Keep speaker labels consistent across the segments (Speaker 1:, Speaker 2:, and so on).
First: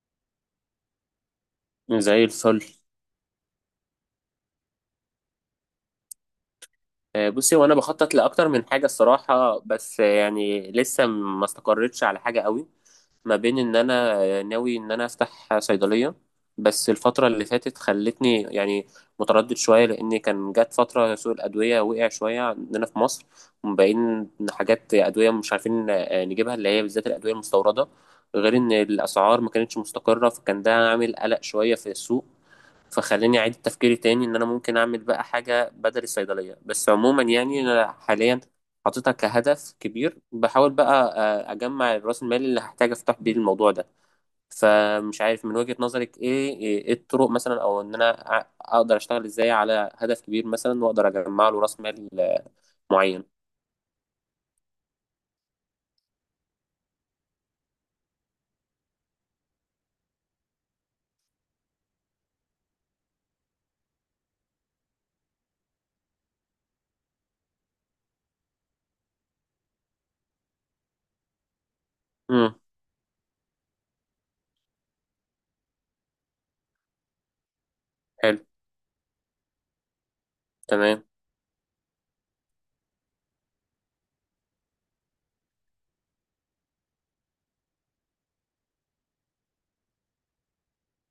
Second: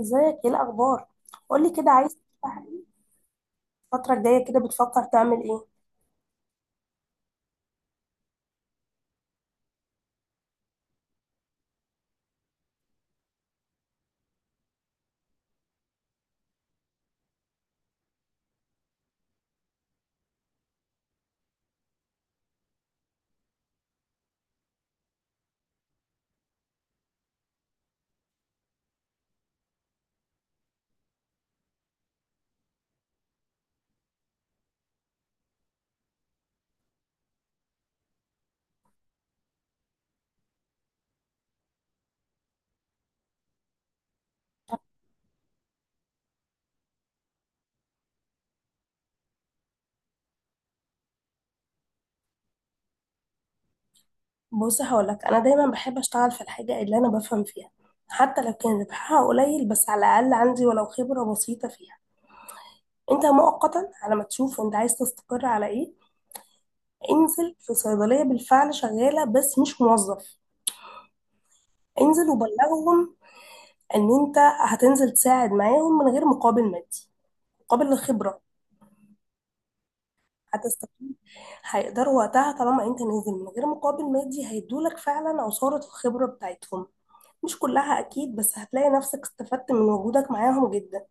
Speaker 1: ازيك؟ ايه الاخبار؟ قولي كده، عايز
Speaker 2: زي
Speaker 1: تفتح
Speaker 2: الفل.
Speaker 1: ايه؟ الفتره الجايه كده بتفكر تعمل ايه؟
Speaker 2: بصي، وانا بخطط لاكتر من حاجه الصراحه، بس يعني لسه ما استقرتش على حاجه قوي. ما بين ان انا ناوي ان انا افتح صيدليه، بس الفتره اللي فاتت خلتني يعني متردد شويه لان كان جت فتره سوق الادويه وقع شويه عندنا في مصر. ومبين إن حاجات ادويه مش عارفين نجيبها، اللي هي بالذات الادويه المستورده. غير ان الاسعار ما كانتش مستقره، فكان ده عامل قلق شويه في السوق، فخلاني اعيد تفكيري تاني ان انا ممكن اعمل بقى حاجه بدل الصيدليه. بس عموما يعني انا حاليا حاططها كهدف كبير، بحاول بقى اجمع راس المال اللي هحتاج افتح بيه الموضوع ده. فمش عارف من وجهة نظرك ايه ايه إيه الطرق مثلا، او ان انا اقدر اشتغل ازاي على هدف كبير مثلا، واقدر اجمع له راس مال معين.
Speaker 1: بص هقولك، انا دايما بحب اشتغل في الحاجه اللي انا بفهم فيها، حتى لو كان ربحها قليل بس على الاقل عندي ولو خبره بسيطه فيها. انت مؤقتا على ما تشوف انت عايز تستقر على ايه، انزل في صيدليه بالفعل شغاله بس مش موظف. انزل
Speaker 2: امم.
Speaker 1: وبلغهم ان انت هتنزل تساعد معاهم من غير مقابل مادي، مقابل الخبره.
Speaker 2: حلو. تمام.
Speaker 1: هتستفيد، هيقدروا وقتها طالما انت نازل من غير مقابل مادي هيدولك فعلا عصارة الخبرة بتاعتهم. مش كلها اكيد، بس هتلاقي نفسك استفدت من وجودك معاهم جدا.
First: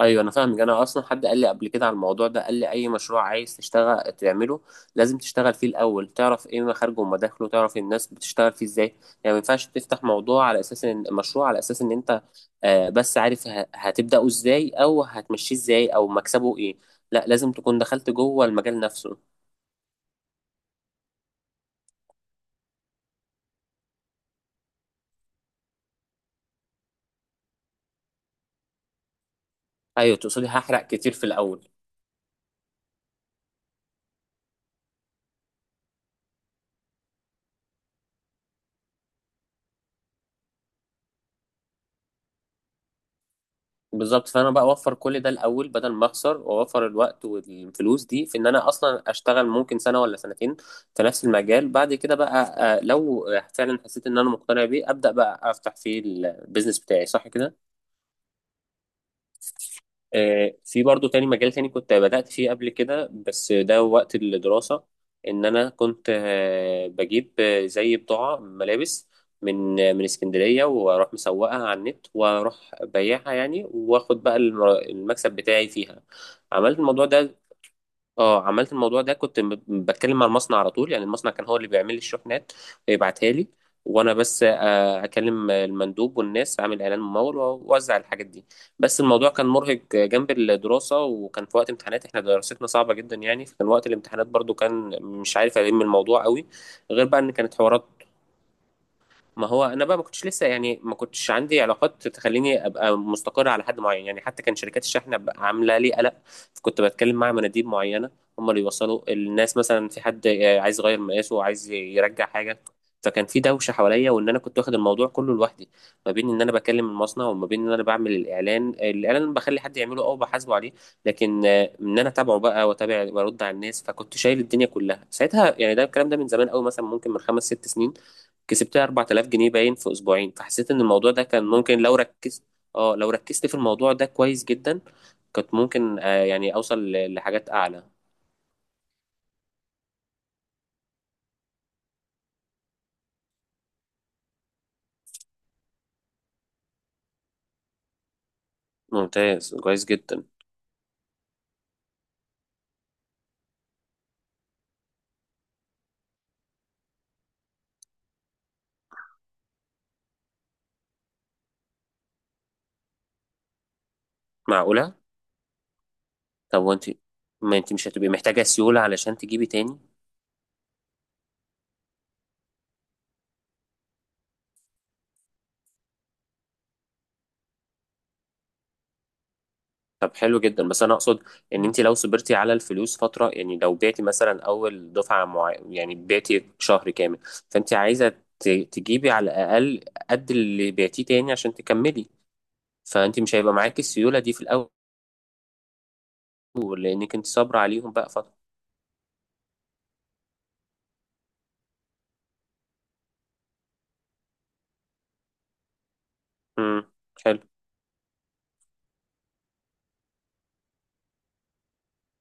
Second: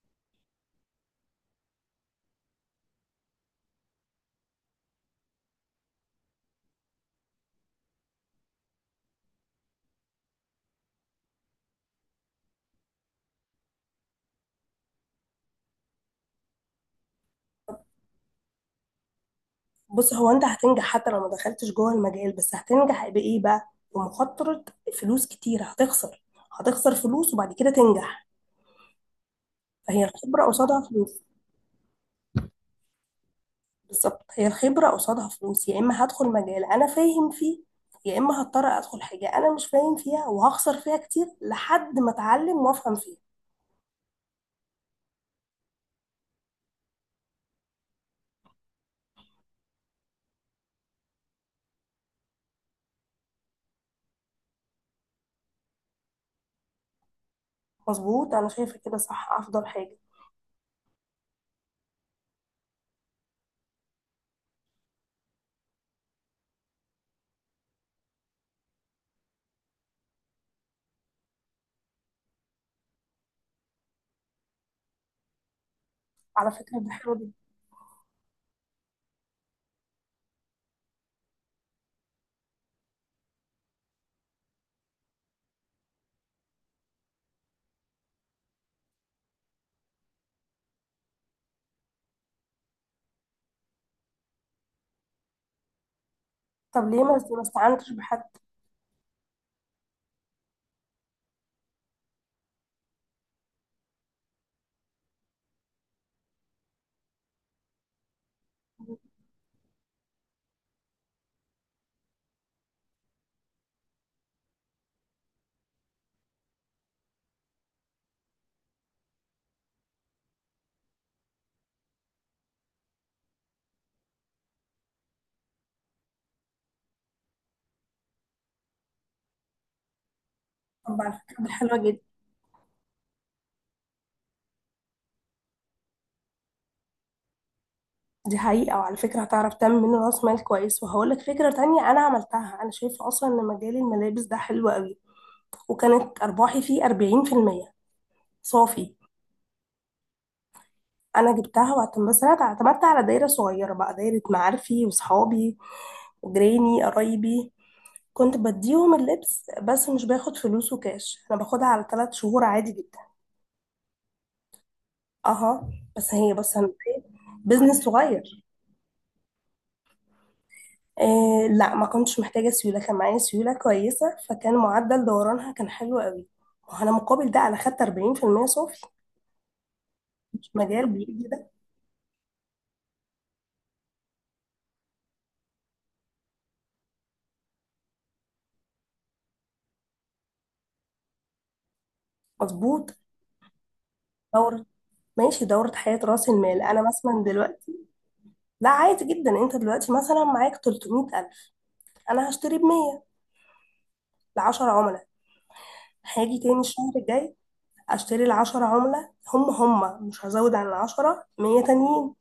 Speaker 2: ايوه، انا فاهمك. انا اصلا حد قال لي قبل كده على الموضوع ده، قال لي اي مشروع عايز تشتغل تعمله لازم تشتغل فيه الاول، تعرف ايه مخارجه ومداخله، تعرف الناس بتشتغل فيه ازاي. يعني ما ينفعش تفتح موضوع على اساس ان مشروع على اساس ان انت بس عارف هتبداه ازاي او هتمشيه ازاي او مكسبه ايه. لا، لازم تكون دخلت جوه المجال نفسه.
Speaker 1: بص، هو انت هتنجح حتى لو ما دخلتش جوه المجال، بس هتنجح بايه بقى؟ بمخاطرة. فلوس كتير هتخسر. هتخسر فلوس وبعد كده تنجح، فهي
Speaker 2: ايوه،
Speaker 1: الخبرة
Speaker 2: تقصدي هحرق
Speaker 1: قصادها
Speaker 2: كتير
Speaker 1: فلوس.
Speaker 2: في الاول.
Speaker 1: بالظبط، هي الخبرة قصادها فلوس. يا اما هدخل مجال انا فاهم فيه، يا اما هضطر ادخل حاجة انا مش فاهم فيها وهخسر فيها كتير لحد ما اتعلم وافهم فيها.
Speaker 2: بالظبط، فانا بقى اوفر كل ده الاول بدل ما اخسر، واوفر الوقت والفلوس دي في ان انا اصلا اشتغل ممكن سنه ولا سنتين في نفس المجال بعد كده بقى. لو فعلا حسيت ان انا مقتنع بيه، ابدا بقى افتح فيه البيزنس بتاعي، صح كده.
Speaker 1: مظبوط، انا شايفه كده، صح، افضل حاجه.
Speaker 2: في برضو تاني مجال تاني كنت بدأت فيه قبل كده، بس ده وقت الدراسة. إن أنا كنت بجيب زي بضاعة ملابس من اسكندرية، وأروح مسوقها على النت وأروح بيعها يعني، وآخد بقى المكسب بتاعي فيها.
Speaker 1: على فكره
Speaker 2: عملت
Speaker 1: دي
Speaker 2: الموضوع
Speaker 1: حلوه جدا.
Speaker 2: ده. اه عملت الموضوع ده، كنت بتكلم مع المصنع على طول يعني، المصنع كان هو اللي بيعمل لي الشحنات ويبعتها لي. وانا بس اكلم المندوب والناس، اعمل اعلان ممول واوزع الحاجات دي. بس الموضوع كان مرهق جنب الدراسه، وكان في وقت امتحانات احنا دراستنا صعبه جدا يعني، فكان وقت الامتحانات برضو كان مش عارف الم الموضوع قوي.
Speaker 1: طب ليه
Speaker 2: غير
Speaker 1: ما
Speaker 2: بقى ان
Speaker 1: ما
Speaker 2: كانت حوارات.
Speaker 1: استعنتش بحد؟
Speaker 2: ما هو انا بقى ما كنتش عندي علاقات تخليني ابقى مستقر على حد معين يعني، حتى كان شركات الشحن بقى عامله لي قلق. كنت بتكلم مع مناديب معينه، هم اللي يوصلوا الناس، مثلا في حد عايز يغير مقاسه، عايز يرجع حاجه. فكان في دوشه حواليا وان انا كنت واخد الموضوع كله لوحدي، ما بين ان انا بكلم المصنع وما بين ان انا بعمل الاعلان، بخلي حد يعمله او بحاسبه عليه. لكن ان انا اتابعه بقى، واتابع، وارد على الناس، فكنت شايل الدنيا كلها ساعتها يعني. ده الكلام ده من زمان قوي، مثلا ممكن من خمس ست سنين. كسبتها 4000 جنيه باين في اسبوعين، فحسيت ان
Speaker 1: طب
Speaker 2: الموضوع
Speaker 1: على
Speaker 2: ده
Speaker 1: فكره
Speaker 2: كان
Speaker 1: دي حلوه
Speaker 2: ممكن لو
Speaker 1: جدا.
Speaker 2: ركزت. اه لو ركزت في الموضوع ده كويس جدا، كنت ممكن يعني اوصل لحاجات اعلى.
Speaker 1: دي حقيقه، وعلى فكره هتعرف تعمل منه راس مال كويس. وهقول لك فكره تانية انا عملتها، انا شايفه اصلا ان مجال الملابس ده حلو قوي، وكانت ارباحي فيه 40% صافي.
Speaker 2: ممتاز، كويس جدا.
Speaker 1: انا جبتها واعتمدت، بس انا اعتمدت على دايره صغيره بقى، دايره معارفي وصحابي وجيراني قرايبي. كنت بديهم اللبس بس مش باخد فلوسه كاش، انا باخدها على ثلاث شهور عادي جدا.
Speaker 2: معقولة؟
Speaker 1: اها. بس هي بص
Speaker 2: طب
Speaker 1: انا،
Speaker 2: وانت، ما انت
Speaker 1: بزنس
Speaker 2: مش هتبقي
Speaker 1: صغير.
Speaker 2: محتاجة سيولة علشان تجيبي تاني؟
Speaker 1: آه لا، ما كنتش محتاجة سيولة، كان معايا سيولة كويسة، فكان معدل دورانها كان حلو قوي. وانا مقابل ده انا خدت 40% صافي.
Speaker 2: طب حلو
Speaker 1: مش
Speaker 2: جدا، بس
Speaker 1: مجال
Speaker 2: انا اقصد
Speaker 1: بيجي ده.
Speaker 2: ان انت لو صبرتي على الفلوس فترة، يعني لو بعتي مثلا اول دفعة، يعني بعتي شهر كامل، فانت عايزة تجيبي على الاقل قد اللي بعتيه تاني عشان تكملي.
Speaker 1: مظبوط.
Speaker 2: فانت مش هيبقى معاكي السيولة دي في
Speaker 1: دورة.
Speaker 2: الاول،
Speaker 1: ماشي، دورة حياة راس المال. انا
Speaker 2: لأنك
Speaker 1: مثلا
Speaker 2: أنت صابرة
Speaker 1: دلوقتي،
Speaker 2: عليهم بقى فترة.
Speaker 1: لا عادي جدا. انت دلوقتي مثلا معاك 300,000، انا هشتري ب 100 ل 10 عملاء، هاجي تاني
Speaker 2: امم.
Speaker 1: الشهر الجاي
Speaker 2: حلو.
Speaker 1: اشتري ال 10 عملاء هم مش هزود عن ال 10، 100 تانيين.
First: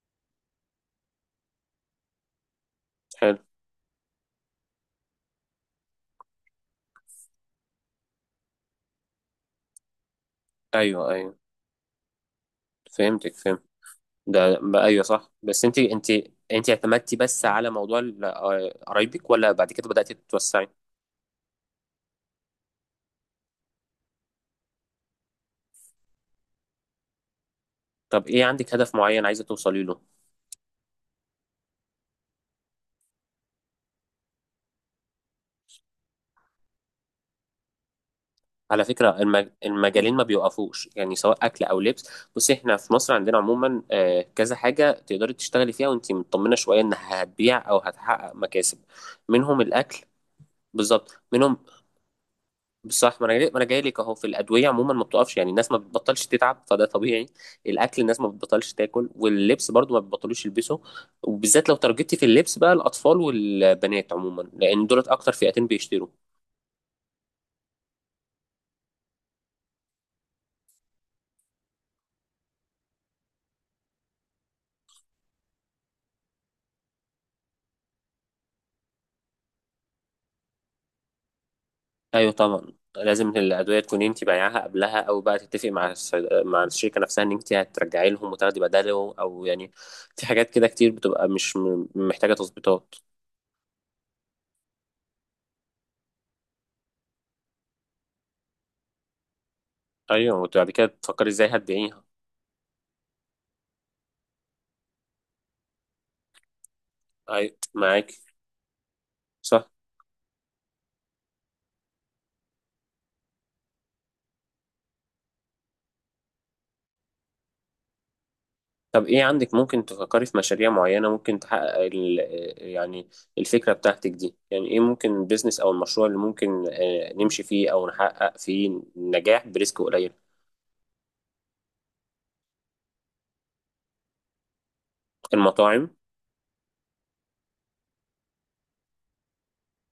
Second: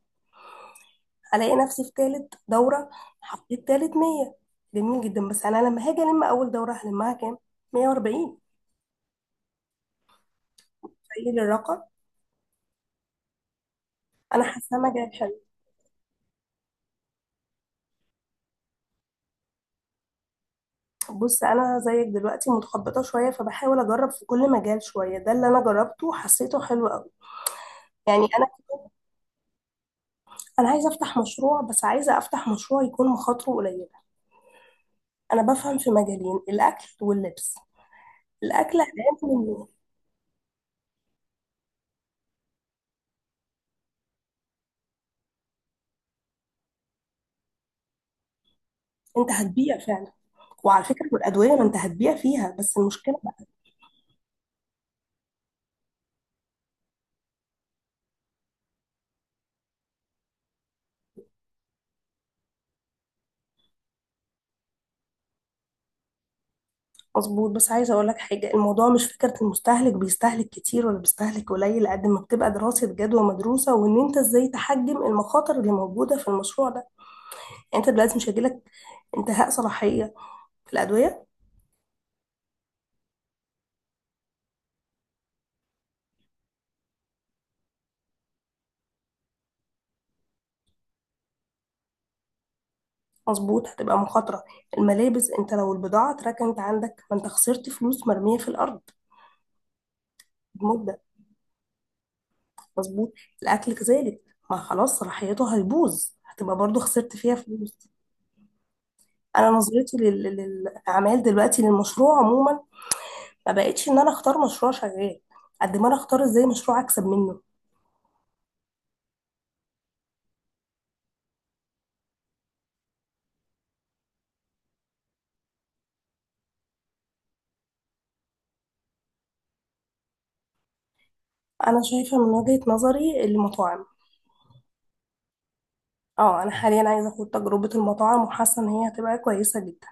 Speaker 1: الاقي نفسي في تالت دوره
Speaker 2: حلو.
Speaker 1: حطيت تالت 100. جميل جدا. بس انا لما هاجي الم اول دوره هلمها كام؟ 140.
Speaker 2: أيوه، أيوه.
Speaker 1: تخيل الرقم.
Speaker 2: فهمتك، فهمت.
Speaker 1: انا
Speaker 2: ده
Speaker 1: حاسه
Speaker 2: بقى
Speaker 1: انا
Speaker 2: أيوه
Speaker 1: جايه
Speaker 2: صح.
Speaker 1: حلو.
Speaker 2: بس أنت اعتمدتي بس على موضوع قرايبك، ولا بعد كده بدأتي تتوسعي؟
Speaker 1: بص، انا زيك دلوقتي متخبطه شويه فبحاول اجرب في كل مجال شويه، ده اللي انا جربته حسيته حلو قوي. يعني
Speaker 2: طب إيه،
Speaker 1: انا،
Speaker 2: عندك هدف معين عايزة توصلي له؟
Speaker 1: انا عايزه افتح مشروع، بس عايزه افتح مشروع يكون مخاطره قليله. انا بفهم في مجالين، الاكل واللبس. الاكل
Speaker 2: على فكرة،
Speaker 1: هتعمل إيه؟
Speaker 2: المجالين ما بيوقفوش يعني، سواء أكل أو لبس. بصي إحنا في مصر عندنا عموما كذا حاجة تقدري تشتغلي فيها وأنت مطمنة شوية إنها هتبيع أو هتحقق مكاسب.
Speaker 1: انت
Speaker 2: منهم
Speaker 1: هتبيع
Speaker 2: الأكل.
Speaker 1: فعلا. وعلى فكرة،
Speaker 2: بالظبط،
Speaker 1: والأدوية
Speaker 2: منهم.
Speaker 1: ما أنت هتبيع فيها، بس المشكلة.
Speaker 2: صح. ما انا جاي لك اهو. في الادويه عموما ما بتقفش يعني، الناس ما بتبطلش تتعب، فده طبيعي. الاكل، الناس ما بتبطلش تاكل، واللبس برضو ما بيبطلوش يلبسه، وبالذات لو ترجتي في اللبس بقى، الاطفال والبنات عموما لان دولت اكتر فئتين بيشتروا.
Speaker 1: مظبوط، بس عايزة أقول لك حاجة، الموضوع مش فكرة المستهلك بيستهلك كتير ولا بيستهلك قليل، قد ما بتبقى دراسة جدوى مدروسة وإن أنت إزاي تحجم المخاطر اللي موجودة في المشروع ده. يعني أنت دلوقتي مش هيجيلك انتهاء صلاحية في الأدوية.
Speaker 2: ايوه طبعا، لازم الادويه تكون انت بايعاها قبلها، او بقى تتفقي مع مع الشركه نفسها ان انت هترجعي لهم وتاخدي بداله، او يعني في حاجات كده كتير بتبقى مش محتاجه تظبيطات.
Speaker 1: مظبوط هتبقى مخاطرة. الملابس، أنت لو البضاعة اتركنت عندك، ما أنت خسرت فلوس مرمية في الأرض
Speaker 2: ايوه، وبعد كده
Speaker 1: بمدة.
Speaker 2: تفكري ازاي هتبيعيها.
Speaker 1: مظبوط. الأكل كذلك، ما خلاص صلاحيته هيبوظ، هتبقى برضو خسرت فيها
Speaker 2: ايوه
Speaker 1: فلوس.
Speaker 2: معاكي.
Speaker 1: أنا
Speaker 2: صح.
Speaker 1: نظرتي للأعمال دلوقتي، للمشروع عموما، ما بقتش ان انا اختار مشروع شغال قد ما انا اختار ازاي مشروع اكسب منه.
Speaker 2: طب ايه عندك؟ ممكن تفكري في مشاريع معينة ممكن تحقق ال يعني الفكرة بتاعتك دي، يعني ايه ممكن البيزنس او المشروع اللي ممكن نمشي فيه او نحقق فيه نجاح بريسك قليل.
Speaker 1: انا شايفه من وجهه نظري، المطاعم.
Speaker 2: المطاعم؟
Speaker 1: اه، انا حاليا عايزه اخد تجربه المطاعم وحاسه ان هي هتبقى كويسه جدا.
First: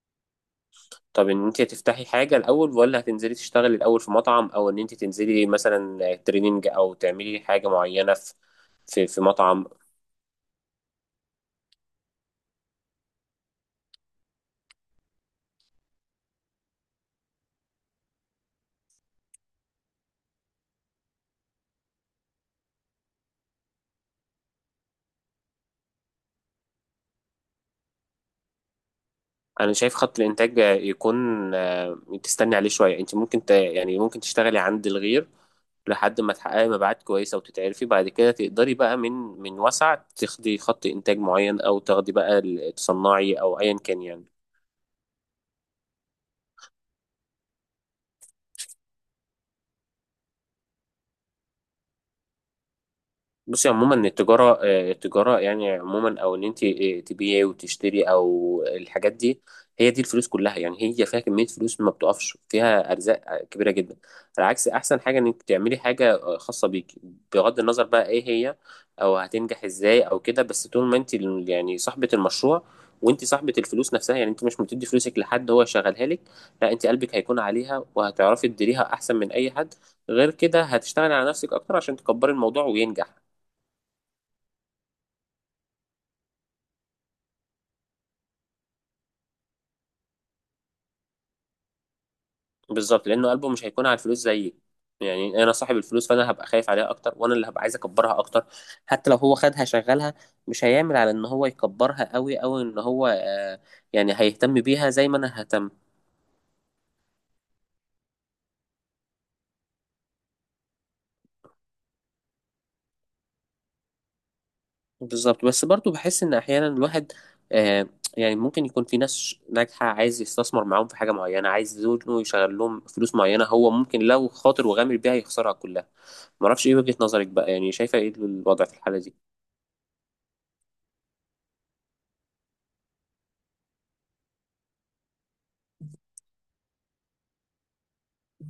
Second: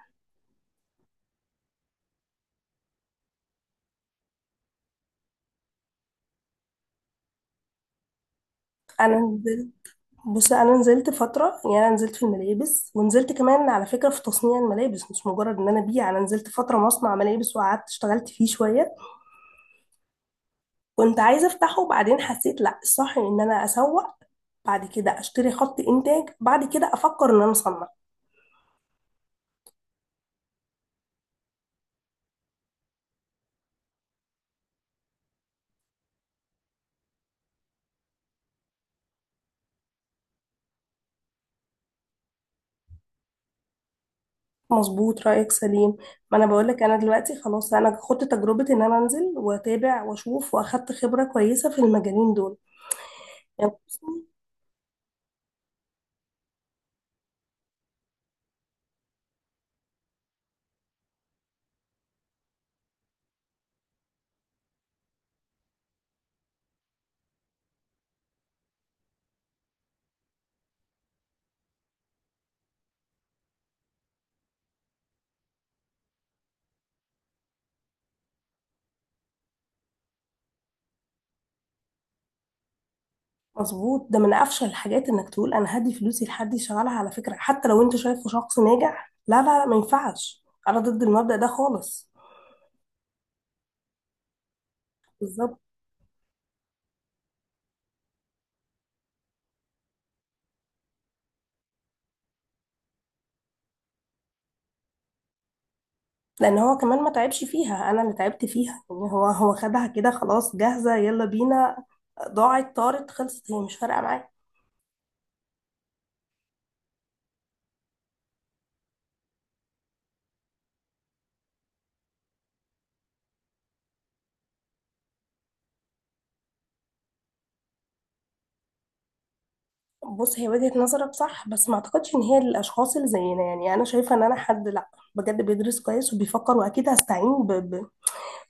Speaker 2: طب ان انت هتفتحي حاجة الاول ولا هتنزلي تشتغلي الاول في مطعم، او ان انت تنزلي مثلا تريننج او تعملي حاجة معينة في في
Speaker 1: انا
Speaker 2: في مطعم.
Speaker 1: نزلت، بص انا نزلت فتره، يعني انا نزلت في الملابس ونزلت كمان على فكره في تصنيع الملابس، مش مجرد ان انا ابيع. انا نزلت فتره مصنع ملابس وقعدت اشتغلت فيه شويه، كنت عايزه افتحه، وبعدين حسيت لا، الصح ان انا اسوق بعد كده اشتري خط انتاج بعد كده افكر ان انا اصنع.
Speaker 2: انا شايف خط الانتاج يكون تستني عليه شويه، انت ممكن يعني ممكن تشتغلي عند الغير لحد ما تحققي مبيعات كويسه وتتعرفي، بعد كده تقدري بقى من وسع تاخدي خط انتاج معين او تاخدي بقى تصنعي او ايا كان يعني.
Speaker 1: مظبوط، رأيك سليم. ما انا بقولك انا دلوقتي خلاص انا خدت تجربة ان انا انزل واتابع واشوف، واخدت خبرة كويسة في المجالين دول
Speaker 2: بصي
Speaker 1: يعني.
Speaker 2: عموما، التجارة يعني عموما، أو إن أنت تبيعي وتشتري أو الحاجات دي، هي دي الفلوس كلها يعني، هي فيها كمية فلوس ما بتقفش، فيها أرزاق كبيرة جدا. على عكس، أحسن حاجة إنك تعملي حاجة خاصة بيك، بغض النظر بقى إيه هي أو هتنجح إزاي أو كده، بس طول ما أنت يعني صاحبة المشروع وأنت صاحبة الفلوس نفسها، يعني أنت مش بتدي فلوسك لحد هو يشغلها لك. لا، أنت قلبك هيكون عليها وهتعرفي تديريها أحسن من أي حد، غير كده هتشتغلي على نفسك أكتر عشان تكبري الموضوع وينجح.
Speaker 1: مظبوط، ده من افشل الحاجات انك تقول انا هدي فلوسي لحد يشغلها. على فكرة، حتى لو انت شايفه شخص ناجح، لا لا لا، ما ينفعش، انا ضد المبدأ ده خالص.
Speaker 2: بالظبط، لانه قلبه مش هيكون على الفلوس زيي، يعني انا
Speaker 1: بالظبط.
Speaker 2: صاحب الفلوس فانا هبقى خايف عليها اكتر وانا اللي هبقى عايز اكبرها اكتر. حتى لو هو خدها شغلها، مش هيعمل على ان هو يكبرها قوي او ان هو يعني هيهتم بيها زي ما انا ههتم.
Speaker 1: لان هو كمان ما تعبش فيها، انا اللي تعبت فيها، يعني هو، هو خدها كده خلاص جاهزة، يلا بينا، ضاعت طارت خلصت، هي مش فارقة معايا.
Speaker 2: بالظبط. بس برضو بحس ان احيانا الواحد آه يعني ممكن يكون في ناس ناجحة عايز يستثمر معاهم في حاجة معينة، عايز زوجته يشغل لهم فلوس معينة، هو ممكن لو خاطر وغامر بيها يخسرها كلها. معرفش، ايه وجهة نظرك بقى، يعني شايفة ايه الوضع في الحالة دي؟
Speaker 1: بص، هي وجهة نظرك صح، بس ما اعتقدش ان هي للاشخاص اللي زينا. يعني انا شايفه ان انا حد، لا بجد، بيدرس كويس وبيفكر، واكيد هستعين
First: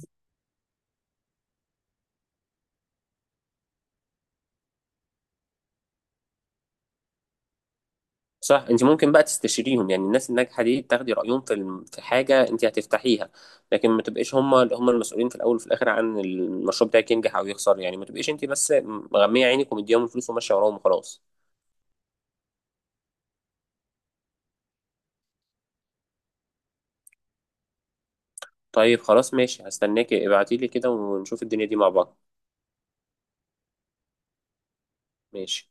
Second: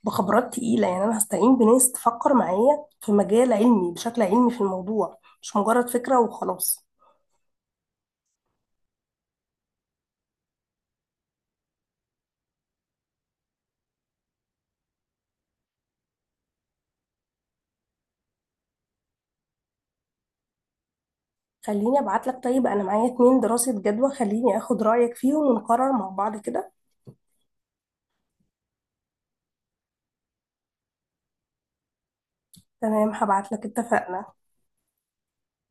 Speaker 1: بخبرات تقيله. يعني انا هستعين بناس تفكر معايا في مجال علمي بشكل علمي في الموضوع، مش مجرد فكره وخلاص.
Speaker 2: صح، انت ممكن بقى تستشيريهم يعني، الناس الناجحه دي تاخدي رايهم في في حاجه انت هتفتحيها. لكن ما تبقيش هم اللي هم المسؤولين في الاول وفي الاخر عن المشروع بتاعك ينجح او يخسر، يعني ما تبقيش انت بس مغميه عينك ومديهم الفلوس وماشيه وراهم وخلاص.
Speaker 1: خليني ابعت لك، طيب انا معايا اتنين دراسه جدوى، خليني اخد رايك فيهم ونقرر مع بعض كده.
Speaker 2: طيب خلاص ماشي، هستناكي. ابعتي لي كده ونشوف الدنيا دي مع بعض.
Speaker 1: تمام هبعت لك، اتفقنا.
Speaker 2: ماشي.